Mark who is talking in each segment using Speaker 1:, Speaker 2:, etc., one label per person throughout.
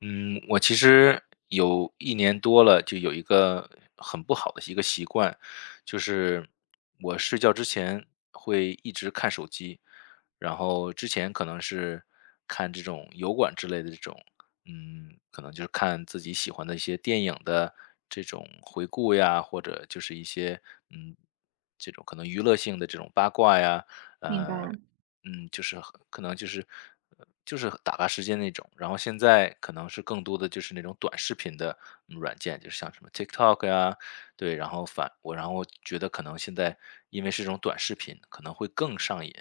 Speaker 1: 嗯，我其实有一年多了，就有一个很不好的一个习惯，就是我睡觉之前会一直看手机。然后之前可能是看这种油管之类的这种，可能就是看自己喜欢的一些电影的这种回顾呀，或者就是一些，嗯，这种可能娱乐性的这种八卦呀，
Speaker 2: 明
Speaker 1: 呃
Speaker 2: 白。
Speaker 1: 嗯，就是很可能就是，就是打发时间那种。然后现在可能是更多的就是那种短视频的软件，就是像什么 TikTok 呀，对，然后反我然后我觉得可能现在因为是这种短视频，可能会更上瘾，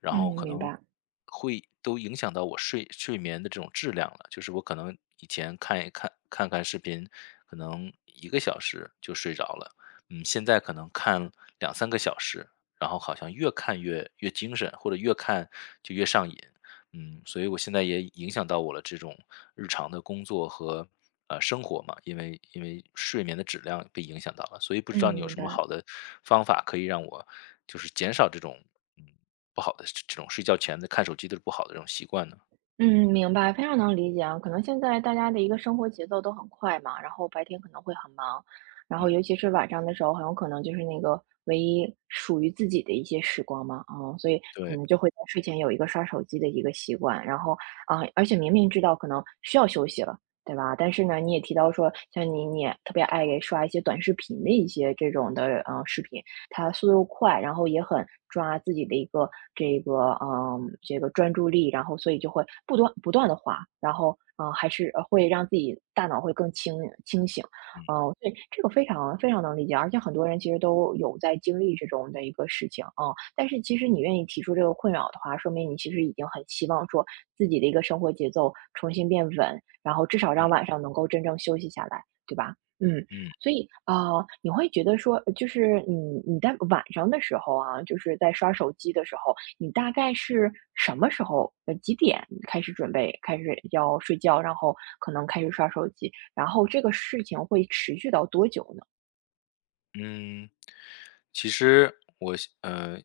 Speaker 1: 然后
Speaker 2: 嗯，
Speaker 1: 可
Speaker 2: 明
Speaker 1: 能
Speaker 2: 白。
Speaker 1: 会都影响到我睡眠的这种质量了。就是我可能以前看视频，可能1个小时就睡着了。嗯，现在可能看2、3个小时，然后好像越看越精神，或者越看就越上瘾。嗯，所以我现在也影响到我了这种日常的工作和生活嘛，因为因为睡眠的质量被影响到了，所以不知
Speaker 2: 嗯，
Speaker 1: 道你有
Speaker 2: 明
Speaker 1: 什么
Speaker 2: 白。
Speaker 1: 好的方法可以让我就是减少这种嗯不好的这种睡觉前的看手机的不好的这种习惯呢？
Speaker 2: 嗯，明白，非常能理解啊。可能现在大家的一个生活节奏都很快嘛，然后白天可能会很忙，然后
Speaker 1: 嗯，
Speaker 2: 尤其是晚上的时候，很有可能就是那个唯一属于自己的一些时光嘛，所以可
Speaker 1: 对，
Speaker 2: 能就会在睡前有一个刷手机的一个习惯，然后而且明明知道可能需要休息了，对吧？但是呢，你也提到说，像你也特别爱给刷一些短视频的一些这种的，视频。他速度快，然后也很抓自己的一个这个专注力，然后所以就会不断的滑，然后嗯、呃还是呃会让自己大脑会更清醒，
Speaker 1: 嗯
Speaker 2: 对，这个非常能理解，而且很多人其实都有在经历这种的一个事情。嗯，但是其实你愿意提出这个困扰的话，说明你其实已经很希望说自己的一个生活节奏重新变稳，然后至少让晚
Speaker 1: 嗯
Speaker 2: 上能够真正休息下来，对吧？嗯，
Speaker 1: 嗯。
Speaker 2: 所以，你会觉得说，就是你在晚上的时候啊，就是在刷手机的时候，你大概是什么时候，几点开始准备，开始要睡觉，然后可能开始刷手机，然后这个事情会持续到多久呢？
Speaker 1: 嗯，其实我呃，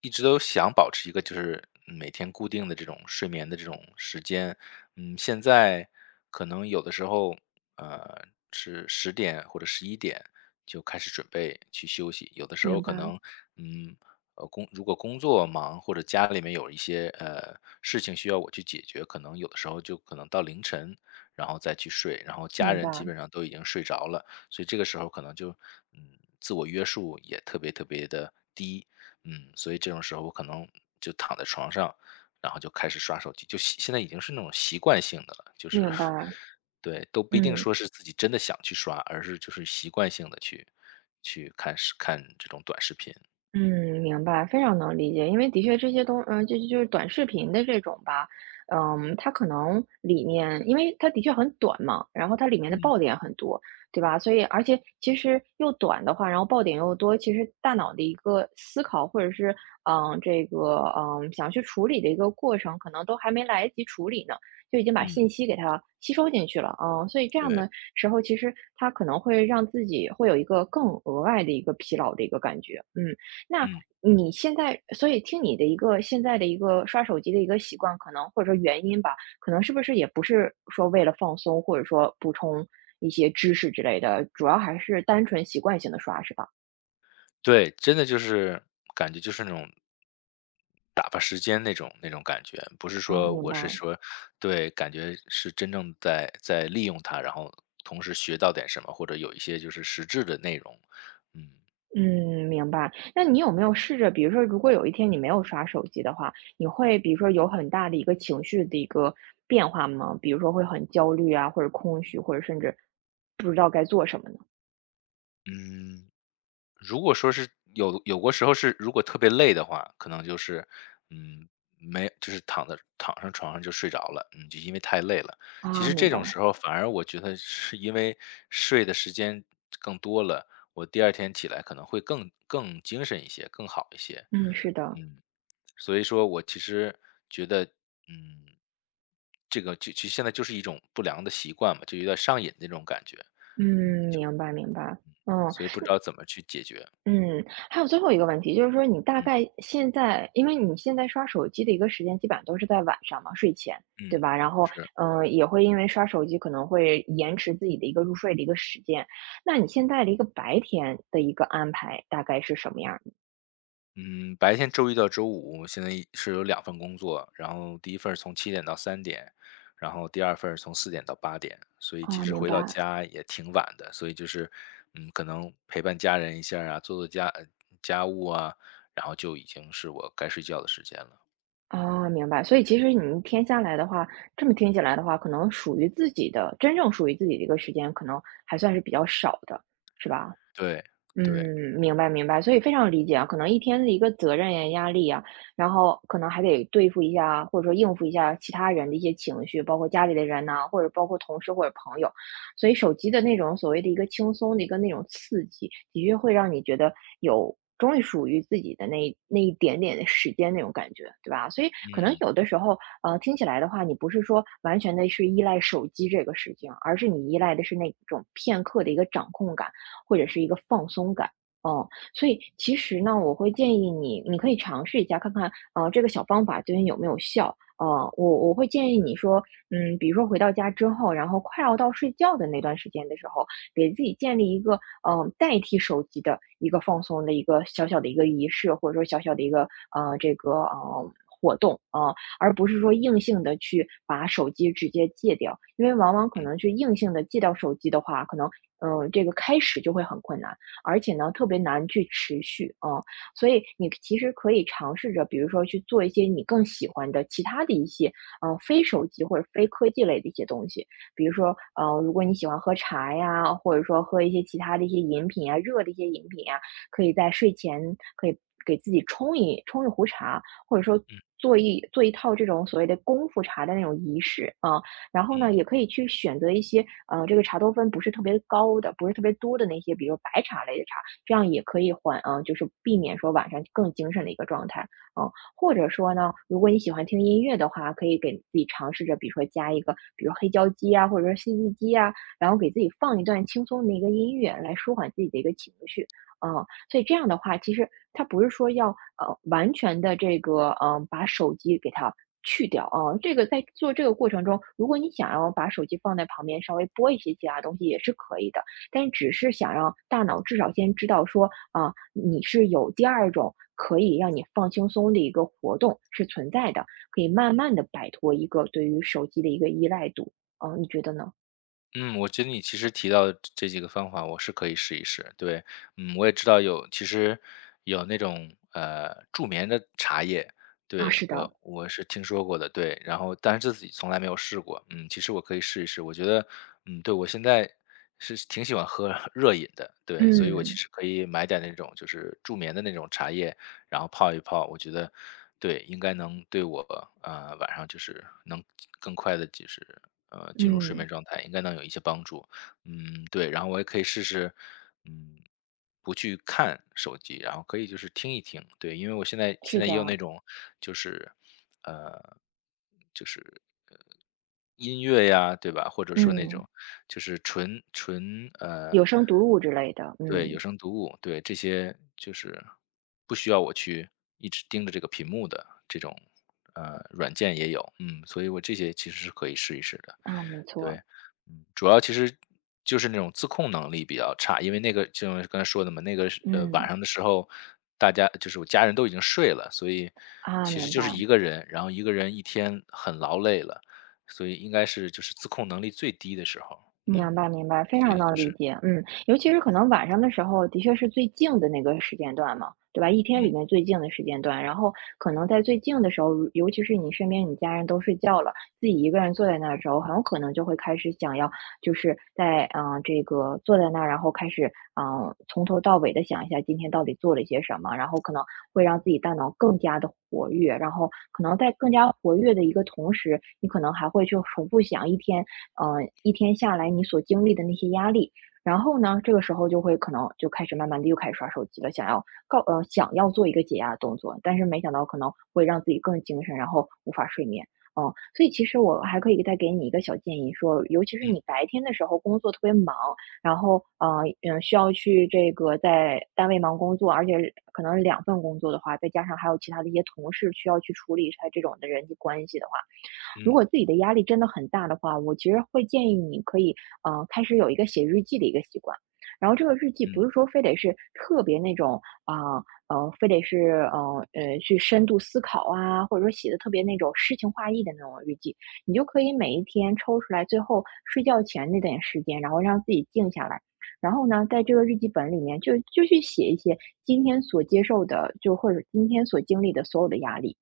Speaker 1: 一直都想保持一个就是每天固定的这种睡眠的这种时间。嗯，现在可能有的时候，呃，是10点或者11点就开始准备去休息，有的时候
Speaker 2: 明
Speaker 1: 可
Speaker 2: 白。
Speaker 1: 能，嗯，如果工作忙或者家里面有一些事情需要我去解决，可能有的时候就可能到凌晨，然后再去睡，然后家
Speaker 2: 明
Speaker 1: 人基
Speaker 2: 白。
Speaker 1: 本上都已经睡着了。所以这个时候可能就自我约束也特别特别的低。嗯，所以这种时候我可能就躺在床上，然后就开始刷手机，现在已经是那种习惯性的了，就是
Speaker 2: 明 白。
Speaker 1: 对，都不一定
Speaker 2: 嗯。
Speaker 1: 说是自己真的想去刷，而是就是习惯性的去去看这种短视频。
Speaker 2: 嗯，明白，非常能理解。因为的确这些这就是短视频的这种吧，嗯，它可能里面因为它的确很短嘛，然后它里面的
Speaker 1: 嗯，
Speaker 2: 爆点很多，对吧？所以而且其实又短的话，然后爆点又多，其实大脑的一个思考或者是，想去处理的一个过程，可能都还没来得及处理呢，就已经把
Speaker 1: 嗯，
Speaker 2: 信息给它吸收进去了。嗯，所以这样
Speaker 1: 对，
Speaker 2: 的时候，其实它可能会让自己会有一个更额外的一个疲劳的一个感觉。嗯。那
Speaker 1: 嗯。
Speaker 2: 你现在所以听你的一个现在的一个刷手机的一个习惯，可能或者说原因吧，可能是不是也不是说为了放松，或者说补充一些知识之类的，主要还是单纯习惯性的刷，是吧？
Speaker 1: 对，真的就是感觉就是那种打发时间那种感觉，不是
Speaker 2: 啊，
Speaker 1: 说
Speaker 2: 明
Speaker 1: 我是
Speaker 2: 白。
Speaker 1: 说对，感觉是真正在利用它，然后同时学到点什么，或者有一些就是实质的内容。嗯。
Speaker 2: 嗯，明白。那你有没有试着，比如说如果有一天你没有刷手机的话，你会比如说有很大的一个情绪的一个变化吗？比如说会很焦虑啊，或者空虚，或者甚至不知道该做什么呢？
Speaker 1: 嗯。如果说是有过时候是如果特别累的话，可能就是，嗯，没就是躺在躺上床上就睡着了，嗯，就因为太累了。其
Speaker 2: 啊，
Speaker 1: 实
Speaker 2: 明
Speaker 1: 这种
Speaker 2: 白。
Speaker 1: 时候反而我觉得是因为睡的时间更多了，我第二天起来可能会更精神一些，更好一些。
Speaker 2: 嗯，是的。
Speaker 1: 嗯，所以说我其实觉得，嗯，这个就其实现在就是一种不良的习惯嘛，就有点上瘾那种感觉。嗯，
Speaker 2: 嗯，
Speaker 1: 就
Speaker 2: 明白明白。嗯。
Speaker 1: 所以不知道怎么去解决。
Speaker 2: 嗯，还有最后一个问题，就是说你大
Speaker 1: 嗯。
Speaker 2: 概现在，因为你现在刷手机的一个时间基本上都是在晚上嘛，睡前，对
Speaker 1: 嗯，
Speaker 2: 吧？然后，
Speaker 1: 是，
Speaker 2: 嗯，也会因为刷手机可能会延迟自己的一个入睡的一个时间。那你现在的一个白天的一个安排大概是什么样儿的？
Speaker 1: 嗯，白天周一到周五现在是有2份工作，然后第一份儿从7点到3点，然后第二份儿从4点到8点，所以
Speaker 2: 啊，
Speaker 1: 其实
Speaker 2: 明
Speaker 1: 回到
Speaker 2: 白。
Speaker 1: 家也挺晚的。所以就是，嗯，可能陪伴家人一下儿啊，做家务啊，然后就已经是我该睡觉的时间了。
Speaker 2: 啊，明白。所以其实你一天下来的话，这么听起来的话，可能属于自己的，真正属于自己的一个时间，可能还算是比较少的，是吧？
Speaker 1: 对，
Speaker 2: 嗯，
Speaker 1: 对，
Speaker 2: 明白明白，所以非常理解啊。可能一天的一个责任呀、压力呀，然后可能还得对付一下，或者说应付一下其他人的一些情绪，包括家里的人呐、或者包括同事或者朋友，所以手机的那种所谓的一个轻松的一个那种刺激，的确会让你觉得有终于属于自己的那一点点的时间那种感觉，对吧？所以可能
Speaker 1: 嗯，
Speaker 2: 有的时候，听起来的话，你不是说完全的是依赖手机这个事情，而是你依赖的是那种片刻的一个掌控感。或者是一个放松感。嗯，所以其实呢，我会建议你，你可以尝试一下，看看，这个小方法对你有没有效。我会建议你说，嗯，比如说回到家之后，然后快要到睡觉的那段时间的时候，给自己建立一个，代替手机的一个放松的一个小小的一个仪式，或者说小小的一个，呃，这个，呃，活动啊、而不是说硬性的去把手机直接戒掉。因为往往可能
Speaker 1: 嗯，
Speaker 2: 去硬性的戒掉手机的话，可能这个开始就会很困难，而且呢，特别难去持续啊。嗯。所以你其实可以尝试着，比如说去做一些你更喜欢的其他的一些，非手机或者非科技类的一些东西。比如说，如果你喜欢喝茶呀，或者说喝一些其他的一些饮品啊，热的一些饮品啊，可以在睡前可以给自己冲一壶茶，或者说
Speaker 1: 嗯，
Speaker 2: 做一套这种所谓的功夫茶的那种仪式啊。然后呢，也
Speaker 1: 嗯。
Speaker 2: 可以去选择一些这个茶多酚不是特别高的，不是特别多的那些，比如白茶类的茶，这样也可以就是避免说晚上更精神的一个状态啊。或者说呢，如果你喜欢听音乐的话，可以给自己尝试着，比如说加一个，比如黑胶机啊，或者说 CD 机啊，然后给自己放一段轻松的一个音乐，来舒缓自己的一个情绪。啊、所以这样的话，其实它不是说要完全的这个把手机给它去掉啊、这个在做这个过程中，如果你想要把手机放在旁边稍微播一些其他东西也是可以的，但只是想让大脑至少先知道说啊、你是有第二种可以让你放轻松的一个活动是存在的，可以慢慢的摆脱一个对于手机的一个依赖度啊、你觉得呢？
Speaker 1: 嗯，我觉得你其实提到的这几个方法，我是可以试一试。对，嗯，我也知道有，其实有那种助眠的茶叶，
Speaker 2: 啊，
Speaker 1: 对
Speaker 2: 是的。
Speaker 1: 我是听说过的，对，然后但是自己从来没有试过。嗯，其实我可以试一试，我觉得，嗯，对我现在是挺喜欢喝 热饮的，对，所以我其
Speaker 2: 嗯。
Speaker 1: 实可以买点那种就是助眠的那种茶叶，然后泡一泡，我觉得对，应该能对我晚上就是能更快的就是进入睡
Speaker 2: 嗯，
Speaker 1: 眠状态，应该能有一些帮助。嗯，对，然后我也可以试试，嗯，不去看手机，然后可以就是听一听，对，因为我现在现
Speaker 2: 是
Speaker 1: 在也有
Speaker 2: 的。
Speaker 1: 那种就是呃就是音乐呀，对吧？或者说那
Speaker 2: 嗯，
Speaker 1: 种就是纯纯呃
Speaker 2: 有声读物之类的。
Speaker 1: 对，有
Speaker 2: 嗯。
Speaker 1: 声读物，对，这些就是不需要我去一直盯着这个屏幕的这种，软件也有，嗯，所以我这些其实是可以试一试的。
Speaker 2: 啊，没
Speaker 1: 对，
Speaker 2: 错。
Speaker 1: 嗯，主要其实就是那种自控能力比较差，因为那个就像刚才说的嘛，那个是晚
Speaker 2: 嗯。
Speaker 1: 上的时候，大家就是我家人都已经睡了，所以
Speaker 2: 啊，
Speaker 1: 其实
Speaker 2: 明
Speaker 1: 就是
Speaker 2: 白。
Speaker 1: 一个人，然后一个人一天很劳累了，所以应该是就是自控能力最低的时候，
Speaker 2: 明
Speaker 1: 嗯，
Speaker 2: 白明白，非
Speaker 1: 所
Speaker 2: 常
Speaker 1: 以就
Speaker 2: 能理
Speaker 1: 是
Speaker 2: 解。嗯，尤其是可能晚上的时候，的确是最静的那个时间段嘛，对吧？一天里
Speaker 1: 嗯
Speaker 2: 面最静的时间段，然后可能在最静的时候，尤其是你身边你家人都睡觉了，自己一个人坐在那儿的时候，很有可能就会开始想要，就是在这个坐在那儿，然后开始从头到尾的想一下今天到底做了些什么，然后可能会让自己大脑更加的活跃，然后可能在更加活跃的一个同时，你可能还会去重复想一天。嗯，一天下来你所经历的那些压力。然后呢，这个时候就会可能就开始慢慢的又开始刷手机了，想要想要做一个解压的动作，但是没想到可能会让自己更精神，然后无法睡眠。嗯，所以其实我还可以再给你一个小建议，说，尤其是你
Speaker 1: 嗯
Speaker 2: 白天的时候工作特别忙，然后需要去这个在单位忙工作，而且可能两份工作的话，再加上还有其他的一些同事需要去处理他这种的人际关系的话。如
Speaker 1: 嗯
Speaker 2: 果自己的压力真的很大的话，我其实会建议你可以，开始有一个写日记的一个习惯。然后这个日记不
Speaker 1: 嗯
Speaker 2: 是说非得是特别那种啊，非得是去深度思考啊，或者说写的特别那种诗情画意的那种日记，你就可以每一天抽出来，最后睡觉前那点时间，然后让自己静下来，然后呢，在这个日记本里面就去写一些今天所接受的，就或者今天所经历的所有的压力。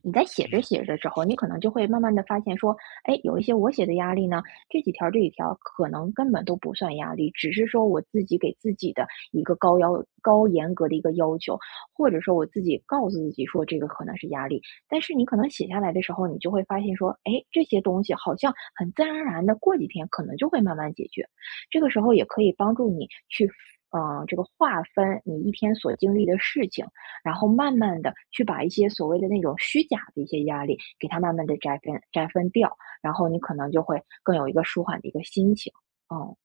Speaker 2: 你在写着
Speaker 1: 嗯。
Speaker 2: 写着的时候，你可能就会慢慢的发现说，哎，有一些我写的压力呢，这几条可能根本都不算压力，只是说我自己给自己的一个高严格的一个要求，或者说我自己告诉自己说这个可能是压力，但是你可能写下来的时候，你就会发现说，哎，这些东西好像很自然而然的过几天可能就会慢慢解决，这个时候也可以帮助你去。嗯，这个划分你一天所经历的事情，然后慢慢的去把一些所谓的那种虚假的一些压力，给它慢慢的摘分掉，然后你可能就会更有一个舒缓的一个心情。嗯。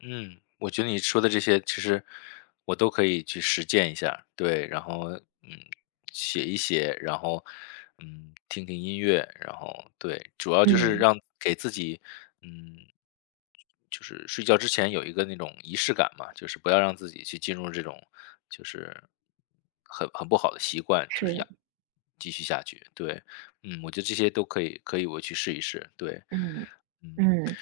Speaker 1: 嗯，我觉得你说的这些，其实我都可以去实践一下。对，然后嗯，写一写，然后嗯，听听音乐，然后对，主要就是
Speaker 2: 嗯，
Speaker 1: 让给自己嗯，就是睡觉之前有一个那种仪式感嘛，就是不要让自己去进入这种就是很不好的习惯，就是
Speaker 2: 是。
Speaker 1: 养继续下去。对，嗯，我觉得这些都可以，可以我去试一试。对，
Speaker 2: 嗯。
Speaker 1: 嗯。
Speaker 2: 嗯。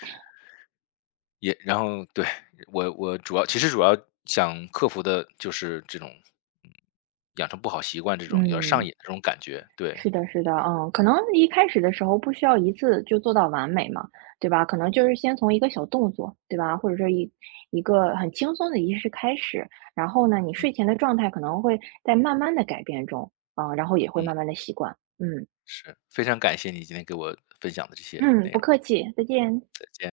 Speaker 1: 也然后对，我主要其实主要想克服的就是这种，嗯，养成不好习惯这种有点上
Speaker 2: 嗯，
Speaker 1: 瘾的这种感觉，对，
Speaker 2: 是的，是的。嗯，可能一开始的时候不需要一次就做到完美嘛，对吧？可能就是先从一个小动作，对吧？或者说一个很轻松的仪式开始，然后呢，你睡前的状态可能会在慢慢的改变中，嗯，然后也会
Speaker 1: 嗯，
Speaker 2: 慢慢的习惯。嗯。
Speaker 1: 是，非常感谢你今天给我分享的这些
Speaker 2: 嗯，
Speaker 1: 内
Speaker 2: 不
Speaker 1: 容，
Speaker 2: 客气，再见。
Speaker 1: 再见。